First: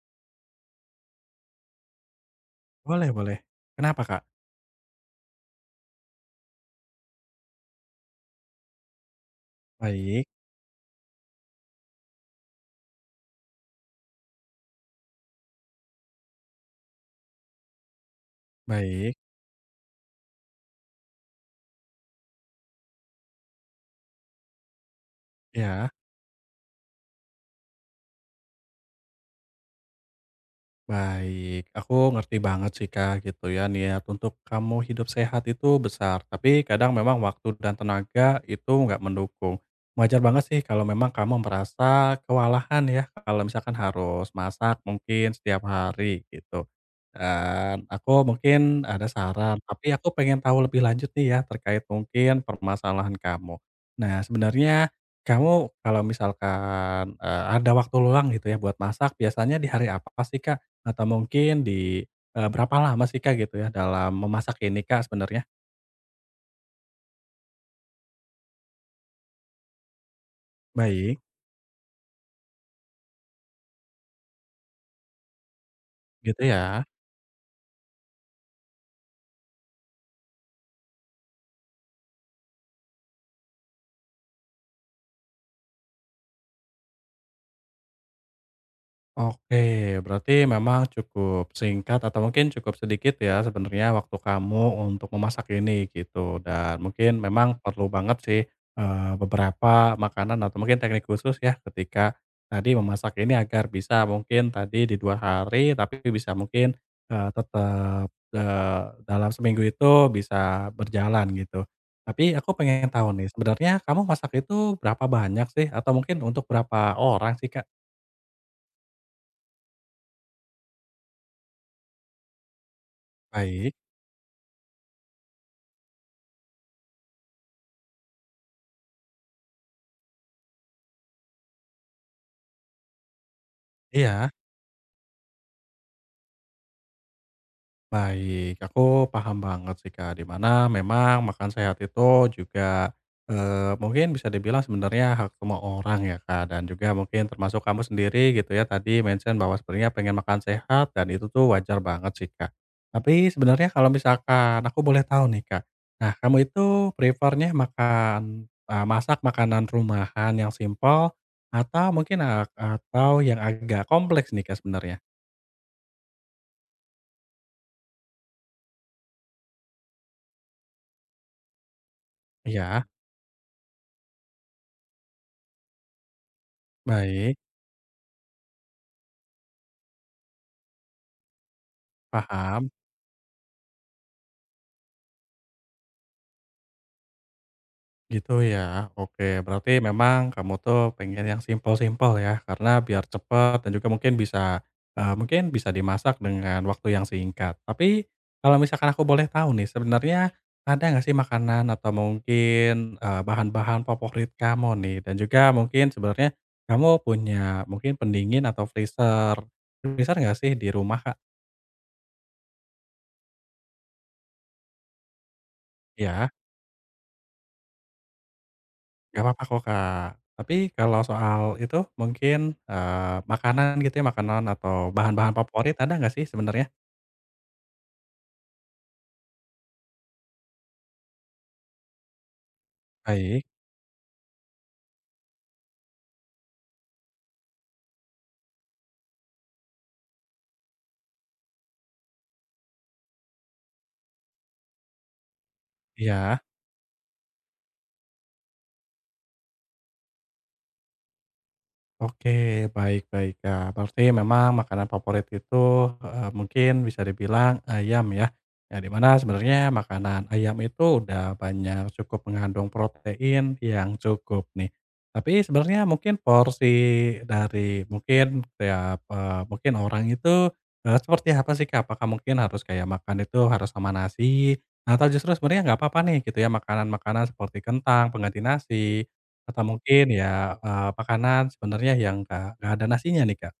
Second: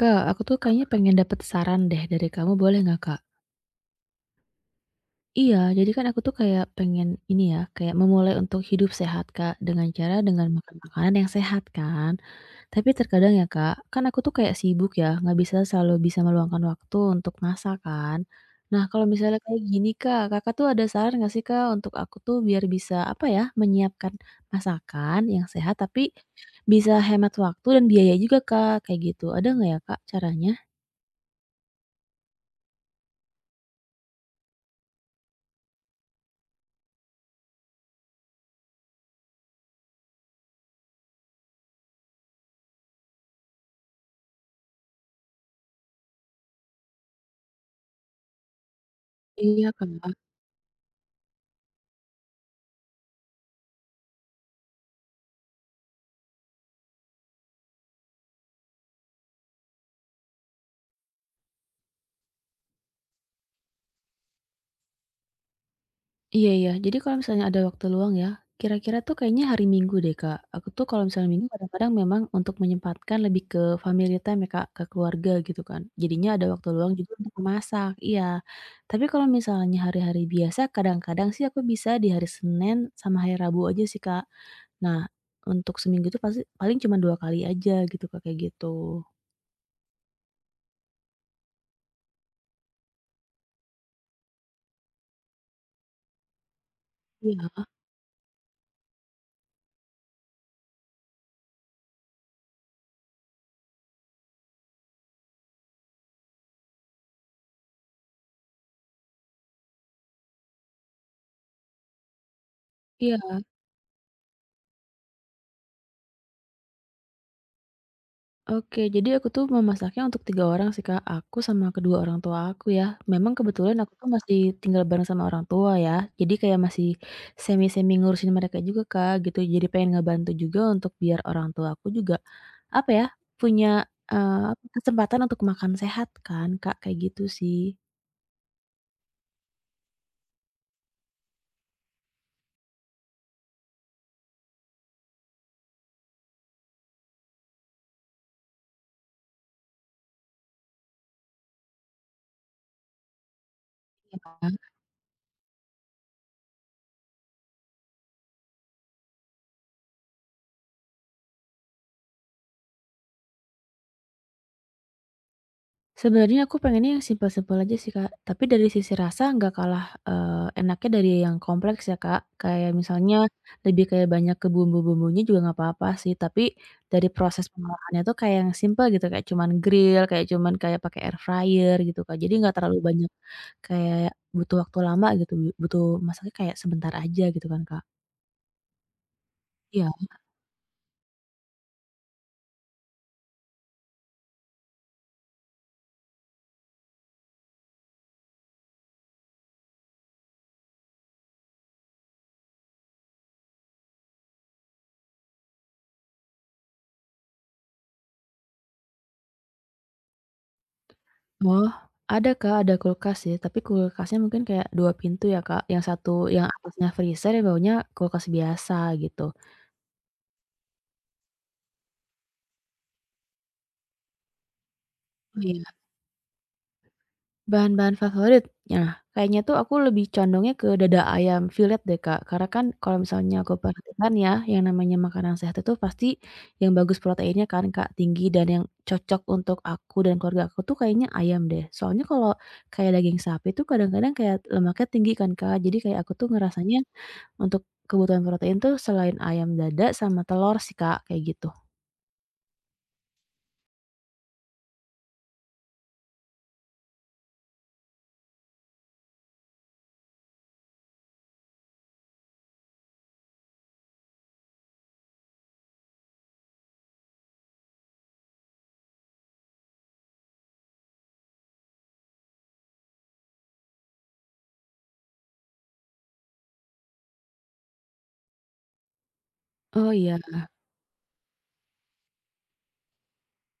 Kak, aku tuh kayaknya pengen dapet saran deh dari kamu, boleh nggak Boleh Kak? boleh. Kenapa, Kak? Iya, jadi kan aku tuh kayak pengen ini ya, kayak memulai untuk hidup sehat Kak, dengan cara Baik dengan makan makanan yang sehat kan. Tapi terkadang ya Kak, kan aku tuh kayak sibuk ya, nggak bisa selalu bisa meluangkan waktu untuk masak kan. Nah kalau baik, misalnya kayak gini Kak, Kakak tuh ada saran nggak sih Kak untuk aku tuh biar bisa apa ya, menyiapkan masakan yang sehat ya. tapi bisa hemat waktu dan biaya juga Kak, kayak gitu. Ada nggak ya Kak caranya? Baik, aku ngerti banget sih Kak gitu ya niat untuk kamu hidup sehat itu besar, tapi kadang memang waktu dan tenaga itu nggak mendukung. Wajar banget sih kalau memang kamu merasa kewalahan ya, kalau misalkan harus masak mungkin setiap hari gitu. Dan aku mungkin ada saran, Iya, tapi aku Kak. pengen tahu lebih lanjut nih ya terkait mungkin permasalahan kamu. Nah sebenarnya kamu kalau misalkan, ada waktu luang gitu ya buat masak, biasanya di hari apa sih, Kak? Atau mungkin di, berapa lama sih Kak gitu ya dalam memasak ini Kak sebenarnya? Iya iya. Jadi kalau misalnya ada waktu luang ya, kira-kira tuh kayaknya hari Minggu deh, Kak. Aku tuh kalau Baik. misalnya Minggu kadang-kadang memang untuk menyempatkan lebih ke family time ya, Kak, ke keluarga gitu kan. Jadinya Gitu ada waktu ya. luang juga untuk memasak, iya. Tapi kalau misalnya hari-hari biasa kadang-kadang sih aku bisa di hari Senin sama hari Rabu aja sih, Kak. Nah, untuk seminggu itu pasti paling cuma 2 kali aja gitu, Kak, kayak gitu. Oke, berarti memang cukup singkat atau mungkin cukup sedikit ya sebenarnya waktu kamu untuk memasak ini gitu dan mungkin memang Iya. perlu banget sih, beberapa makanan atau mungkin teknik khusus ya ketika tadi memasak ini agar bisa mungkin tadi di 2 hari tapi bisa mungkin, tetap, dalam seminggu itu bisa berjalan gitu. Tapi aku pengen tahu nih Iya. sebenarnya kamu masak itu berapa banyak sih? Atau mungkin untuk berapa orang sih, Kak? Oke, jadi aku tuh memasaknya untuk 3 orang sih, Kak, aku sama kedua orang tua aku ya. Memang Baik, kebetulan aku tuh masih tinggal bareng sama orang tua ya, jadi kayak masih semi-semi ngurusin mereka juga, Kak, gitu. Jadi pengen ngebantu juga untuk biar orang tua aku juga, apa ya, punya, iya. eee, kesempatan untuk makan sehat kan, Kak, kayak gitu sih. Baik, aku paham banget sih Kak, di mana memang makan sehat itu juga, mungkin bisa dibilang sebenarnya hak semua orang ya Kak, dan juga mungkin termasuk kamu sendiri gitu ya, tadi mention bahwa sebenarnya pengen makan sehat dan itu tuh wajar banget sih Kak. Tapi sebenarnya kalau misalkan aku boleh tahu nih Kak, nah kamu itu prefernya makan, masak makanan rumahan yang simpel atau mungkin, atau yang agak kompleks nih Kak sebenarnya? Sebenarnya aku pengennya yang simpel-simpel aja sih, Kak. Tapi dari sisi rasa nggak kalah, enaknya dari yang kompleks ya, Kak. Kayak Iya, misalnya lebih kayak banyak ke bumbu-bumbunya juga nggak apa-apa sih, tapi dari baik, proses pengolahannya tuh kayak yang simpel gitu, kayak cuman grill, kayak cuman kayak pakai air fryer gitu, Kak. Jadi nggak paham. terlalu banyak kayak butuh waktu lama gitu, butuh masaknya kayak sebentar aja gitu kan, Kak. Gitu ya, oke. Berarti Iya. memang kamu tuh pengen yang simpel-simpel ya, karena biar cepat dan juga mungkin bisa, mungkin bisa dimasak dengan waktu yang singkat. Tapi kalau misalkan aku boleh tahu nih, sebenarnya ada nggak sih makanan atau mungkin, bahan-bahan favorit kamu nih? Dan juga mungkin sebenarnya kamu punya mungkin pendingin atau freezer freezer nggak sih di rumah, Kak? Oh, ada Kak, ada kulkas sih, tapi kulkasnya mungkin kayak 2 pintu ya Kak, yang satu Ya? yang atasnya freezer, yang bawahnya kulkas biasa Gak gitu. apa-apa kok, Kak. Tapi kalau soal itu mungkin, makanan gitu ya, makanan atau bahan-bahan Oh, favorit iya. ada nggak sih sebenarnya? Bahan-bahan favorit? Nah, kayaknya tuh aku lebih condongnya ke dada ayam fillet deh Kak, karena kan kalau misalnya Baik. aku perhatikan ya, yang namanya makanan sehat itu pasti yang bagus proteinnya kan Kak, tinggi dan yang cocok untuk aku dan keluarga aku tuh kayaknya ayam deh. Soalnya kalau kayak daging sapi tuh kadang-kadang kayak lemaknya tinggi kan Kak, jadi kayak aku tuh Iya. ngerasanya. Untuk kebutuhan protein tuh selain ayam dada sama telur sih, Kak, kayak gitu. Oke, baik baik, Kak. Berarti memang makanan favorit itu, mungkin bisa dibilang ayam ya. Ya, di mana sebenarnya makanan ayam itu udah banyak cukup mengandung protein yang cukup nih. Tapi sebenarnya mungkin porsi dari mungkin tiap, mungkin orang itu, seperti apa sih, Kak? Apakah mungkin harus kayak makan itu harus sama nasi, atau justru sebenarnya nggak apa-apa nih gitu ya, makanan-makanan seperti kentang pengganti nasi? Atau Oh, mungkin iya. ya, makanan sebenarnya yang nggak ada nasinya nih, Kak?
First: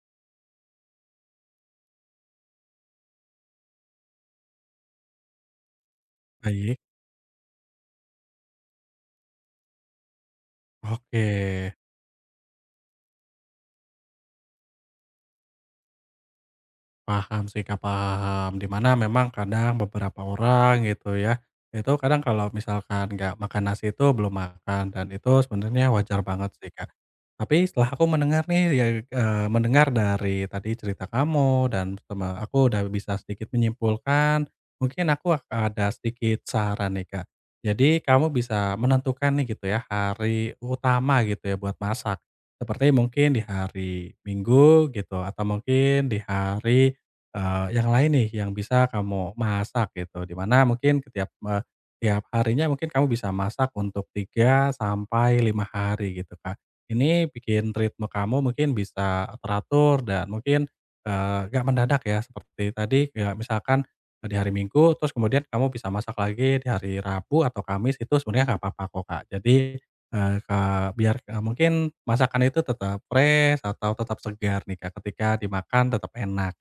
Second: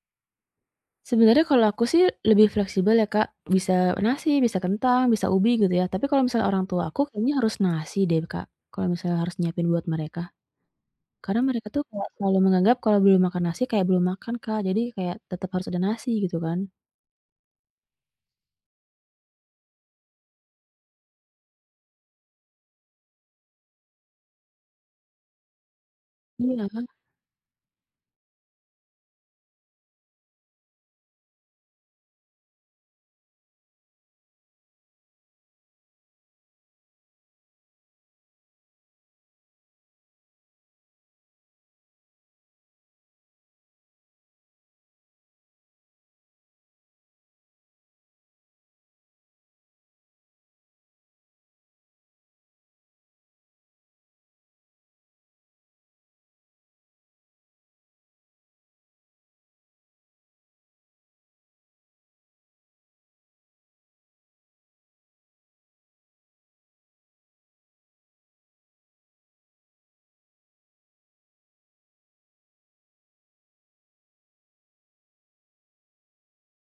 Sebenarnya kalau aku sih lebih fleksibel ya, Kak, bisa nasi, bisa kentang, bisa ubi gitu ya. Tapi kalau misalnya orang Baik. tua aku kayaknya harus nasi deh, Kak, kalau misalnya harus nyiapin buat mereka. Oke. Karena mereka tuh kayak selalu menganggap kalau belum makan nasi kayak belum makan, Kak, jadi kayak tetap harus ada nasi gitu kan. Paham sih, Kak, paham. Di mana memang kadang beberapa orang gitu ya, itu kadang kalau misalkan nggak makan nasi itu belum makan dan itu sebenarnya wajar banget Iya, sih, Kak. Tapi setelah aku mendengar nih ya, mendengar dari tadi cerita kamu dan sama aku udah bisa sedikit menyimpulkan, mungkin aku ada sedikit saran nih, Kak. Jadi kamu bisa menentukan nih gitu ya hari utama gitu ya buat masak. Seperti mungkin di hari Minggu gitu atau mungkin di hari yang lain nih yang bisa kamu masak gitu, dimana mungkin setiap, tiap harinya mungkin kamu bisa masak untuk 3 sampai 5 hari gitu, Kak. Ini bikin ritme kamu mungkin bisa teratur dan mungkin, nggak mendadak ya seperti tadi, kayak misalkan di hari Minggu terus kemudian kamu bisa masak lagi di hari Rabu atau Kamis itu sebenarnya nggak apa-apa kok, Kak. Jadi, biar, mungkin masakan itu tetap fresh atau tetap segar nih, Kak, ketika dimakan tetap enak.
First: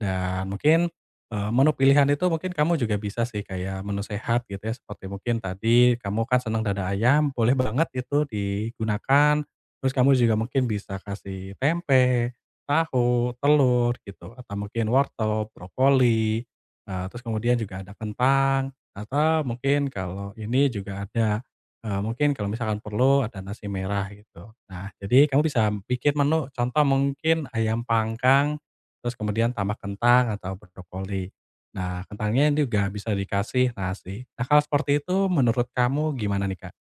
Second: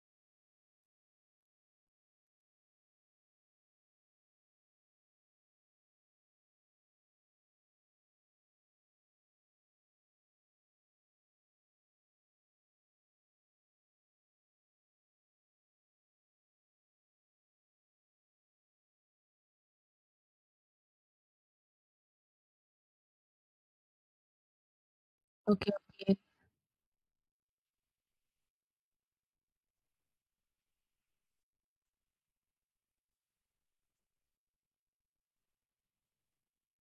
Dan mungkin, menu pilihan itu mungkin kamu juga bisa sih kayak menu sehat gitu ya, seperti mungkin tadi kamu kan senang dada ayam, boleh banget itu digunakan. Terus kamu juga mungkin bisa kasih tempe, tahu, telur gitu, atau mungkin wortel, brokoli, terus kemudian juga ada kentang, atau mungkin kalau ini juga ada, mungkin kalau misalkan perlu ada nasi merah gitu. Nah, jadi kamu bisa oke oke. bikin menu, contoh mungkin ayam panggang. Terus kemudian tambah kentang atau brokoli. Nah, kentangnya juga bisa dikasih nasi. Nah, kalau seperti itu menurut kamu gimana nih, Kak?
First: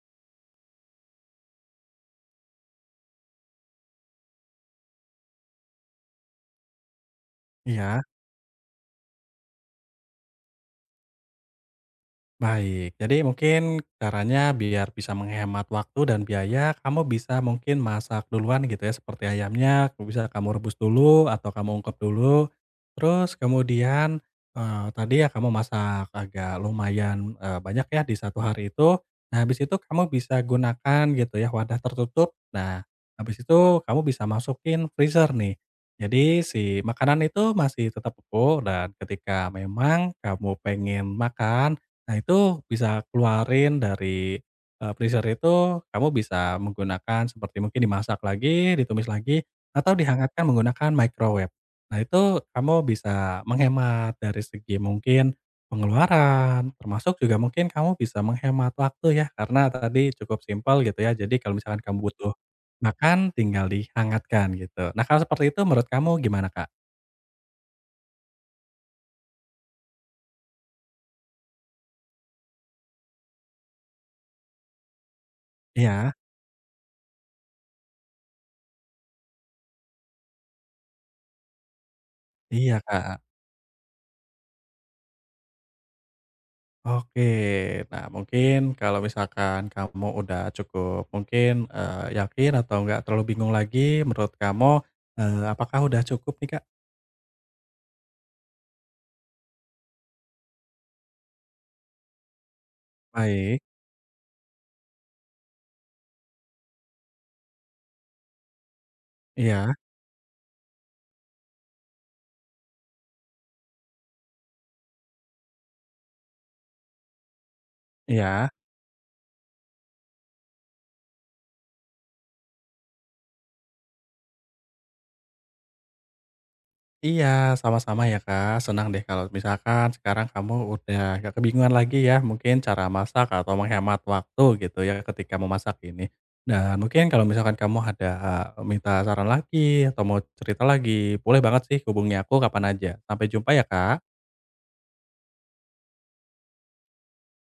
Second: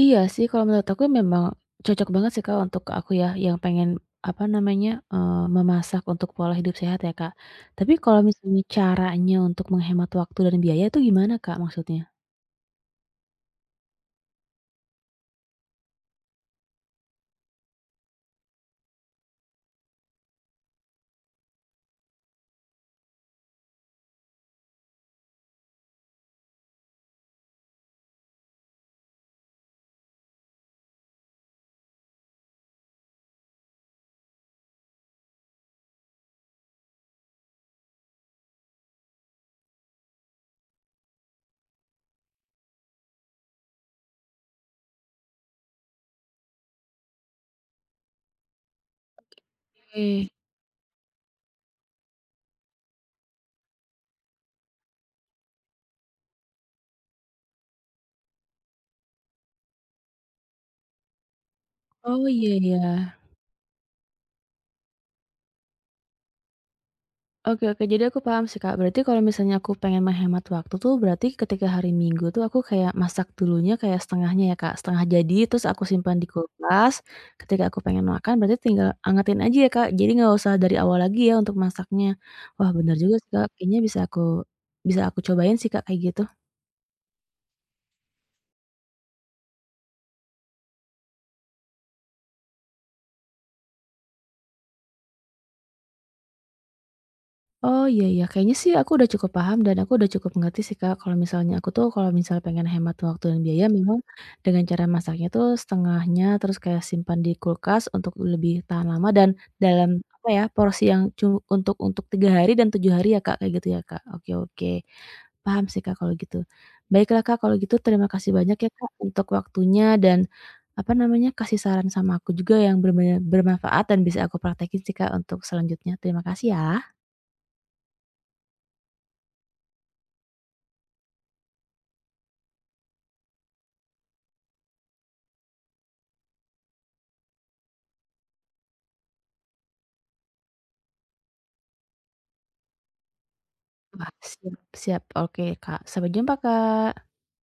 Iya sih, kalau menurut aku memang cocok banget sih, Kak, untuk aku ya, yang pengen, apa namanya, memasak untuk pola hidup sehat ya, Kak. Tapi Iya. kalau misalnya caranya untuk menghemat waktu dan biaya itu gimana, Kak, maksudnya? Baik, jadi mungkin caranya biar bisa menghemat waktu dan biaya, kamu bisa mungkin masak duluan gitu ya, seperti ayamnya kamu bisa kamu rebus dulu atau kamu ungkep dulu. Terus kemudian, tadi ya kamu masak agak lumayan, banyak ya di satu hari itu. Nah, habis itu kamu bisa gunakan gitu ya wadah tertutup. Nah, habis itu kamu bisa masukin freezer nih. Jadi si makanan itu masih tetap utuh dan ketika memang kamu pengen makan, nah, itu bisa keluarin dari, freezer itu kamu bisa menggunakan seperti mungkin dimasak lagi, ditumis lagi, atau Oke. dihangatkan menggunakan microwave. Nah, itu kamu bisa menghemat dari segi mungkin pengeluaran, termasuk juga mungkin kamu bisa menghemat waktu ya, karena tadi cukup simpel gitu ya. Jadi kalau misalkan kamu Oh, butuh iya iya. makan, tinggal dihangatkan gitu. Nah, kalau seperti itu menurut kamu gimana, Kak? Oke oke, jadi aku paham sih, Kak. Berarti kalau misalnya aku pengen menghemat waktu tuh berarti ketika hari Minggu tuh aku kayak masak dulunya kayak setengahnya ya, Kak, setengah jadi terus aku Iya simpan di kulkas, ketika aku pengen makan berarti tinggal angetin aja ya, Kak, jadi nggak usah dari awal lagi ya untuk masaknya. Wah iya, bener juga Kak. sih, Kak, kayaknya bisa aku cobain sih, Kak, kayak gitu. Oke. Nah, mungkin kalau misalkan kamu udah cukup mungkin, yakin atau nggak terlalu bingung lagi menurut kamu, apakah udah cukup nih, Kak? Oh, iya iya, kayaknya sih aku udah cukup paham dan aku udah cukup mengerti sih, Kak, kalau misalnya aku tuh kalau misal pengen hemat waktu dan Baik. biaya memang dengan cara masaknya tuh setengahnya, terus kayak simpan di kulkas untuk lebih tahan lama dan Iya dalam, apa ya, porsi yang cu untuk 3 hari dan 7 hari ya, Kak, kayak gitu ya, Kak? Oke oke, paham sih, Kak, kalau gitu. Baiklah, Kak, kalau gitu terima kasih iya. banyak ya, Kak, untuk waktunya dan, apa namanya, kasih saran sama aku juga yang benar bermanfaat dan bisa aku praktekin sih, Kak, untuk selanjutnya. Terima kasih ya. Iya, sama-sama ya, Kak. Senang deh kalau misalkan sekarang kamu udah nggak kebingungan lagi ya, mungkin cara masak atau menghemat waktu gitu ya ketika memasak ini. Dan mungkin kalau misalkan kamu ada, minta saran lagi atau mau cerita lagi, boleh banget sih hubungi aku kapan aja. Sampai jumpa ya, Wah, Kak. siap siap. Oke, Kak. Sampai jumpa, Kak.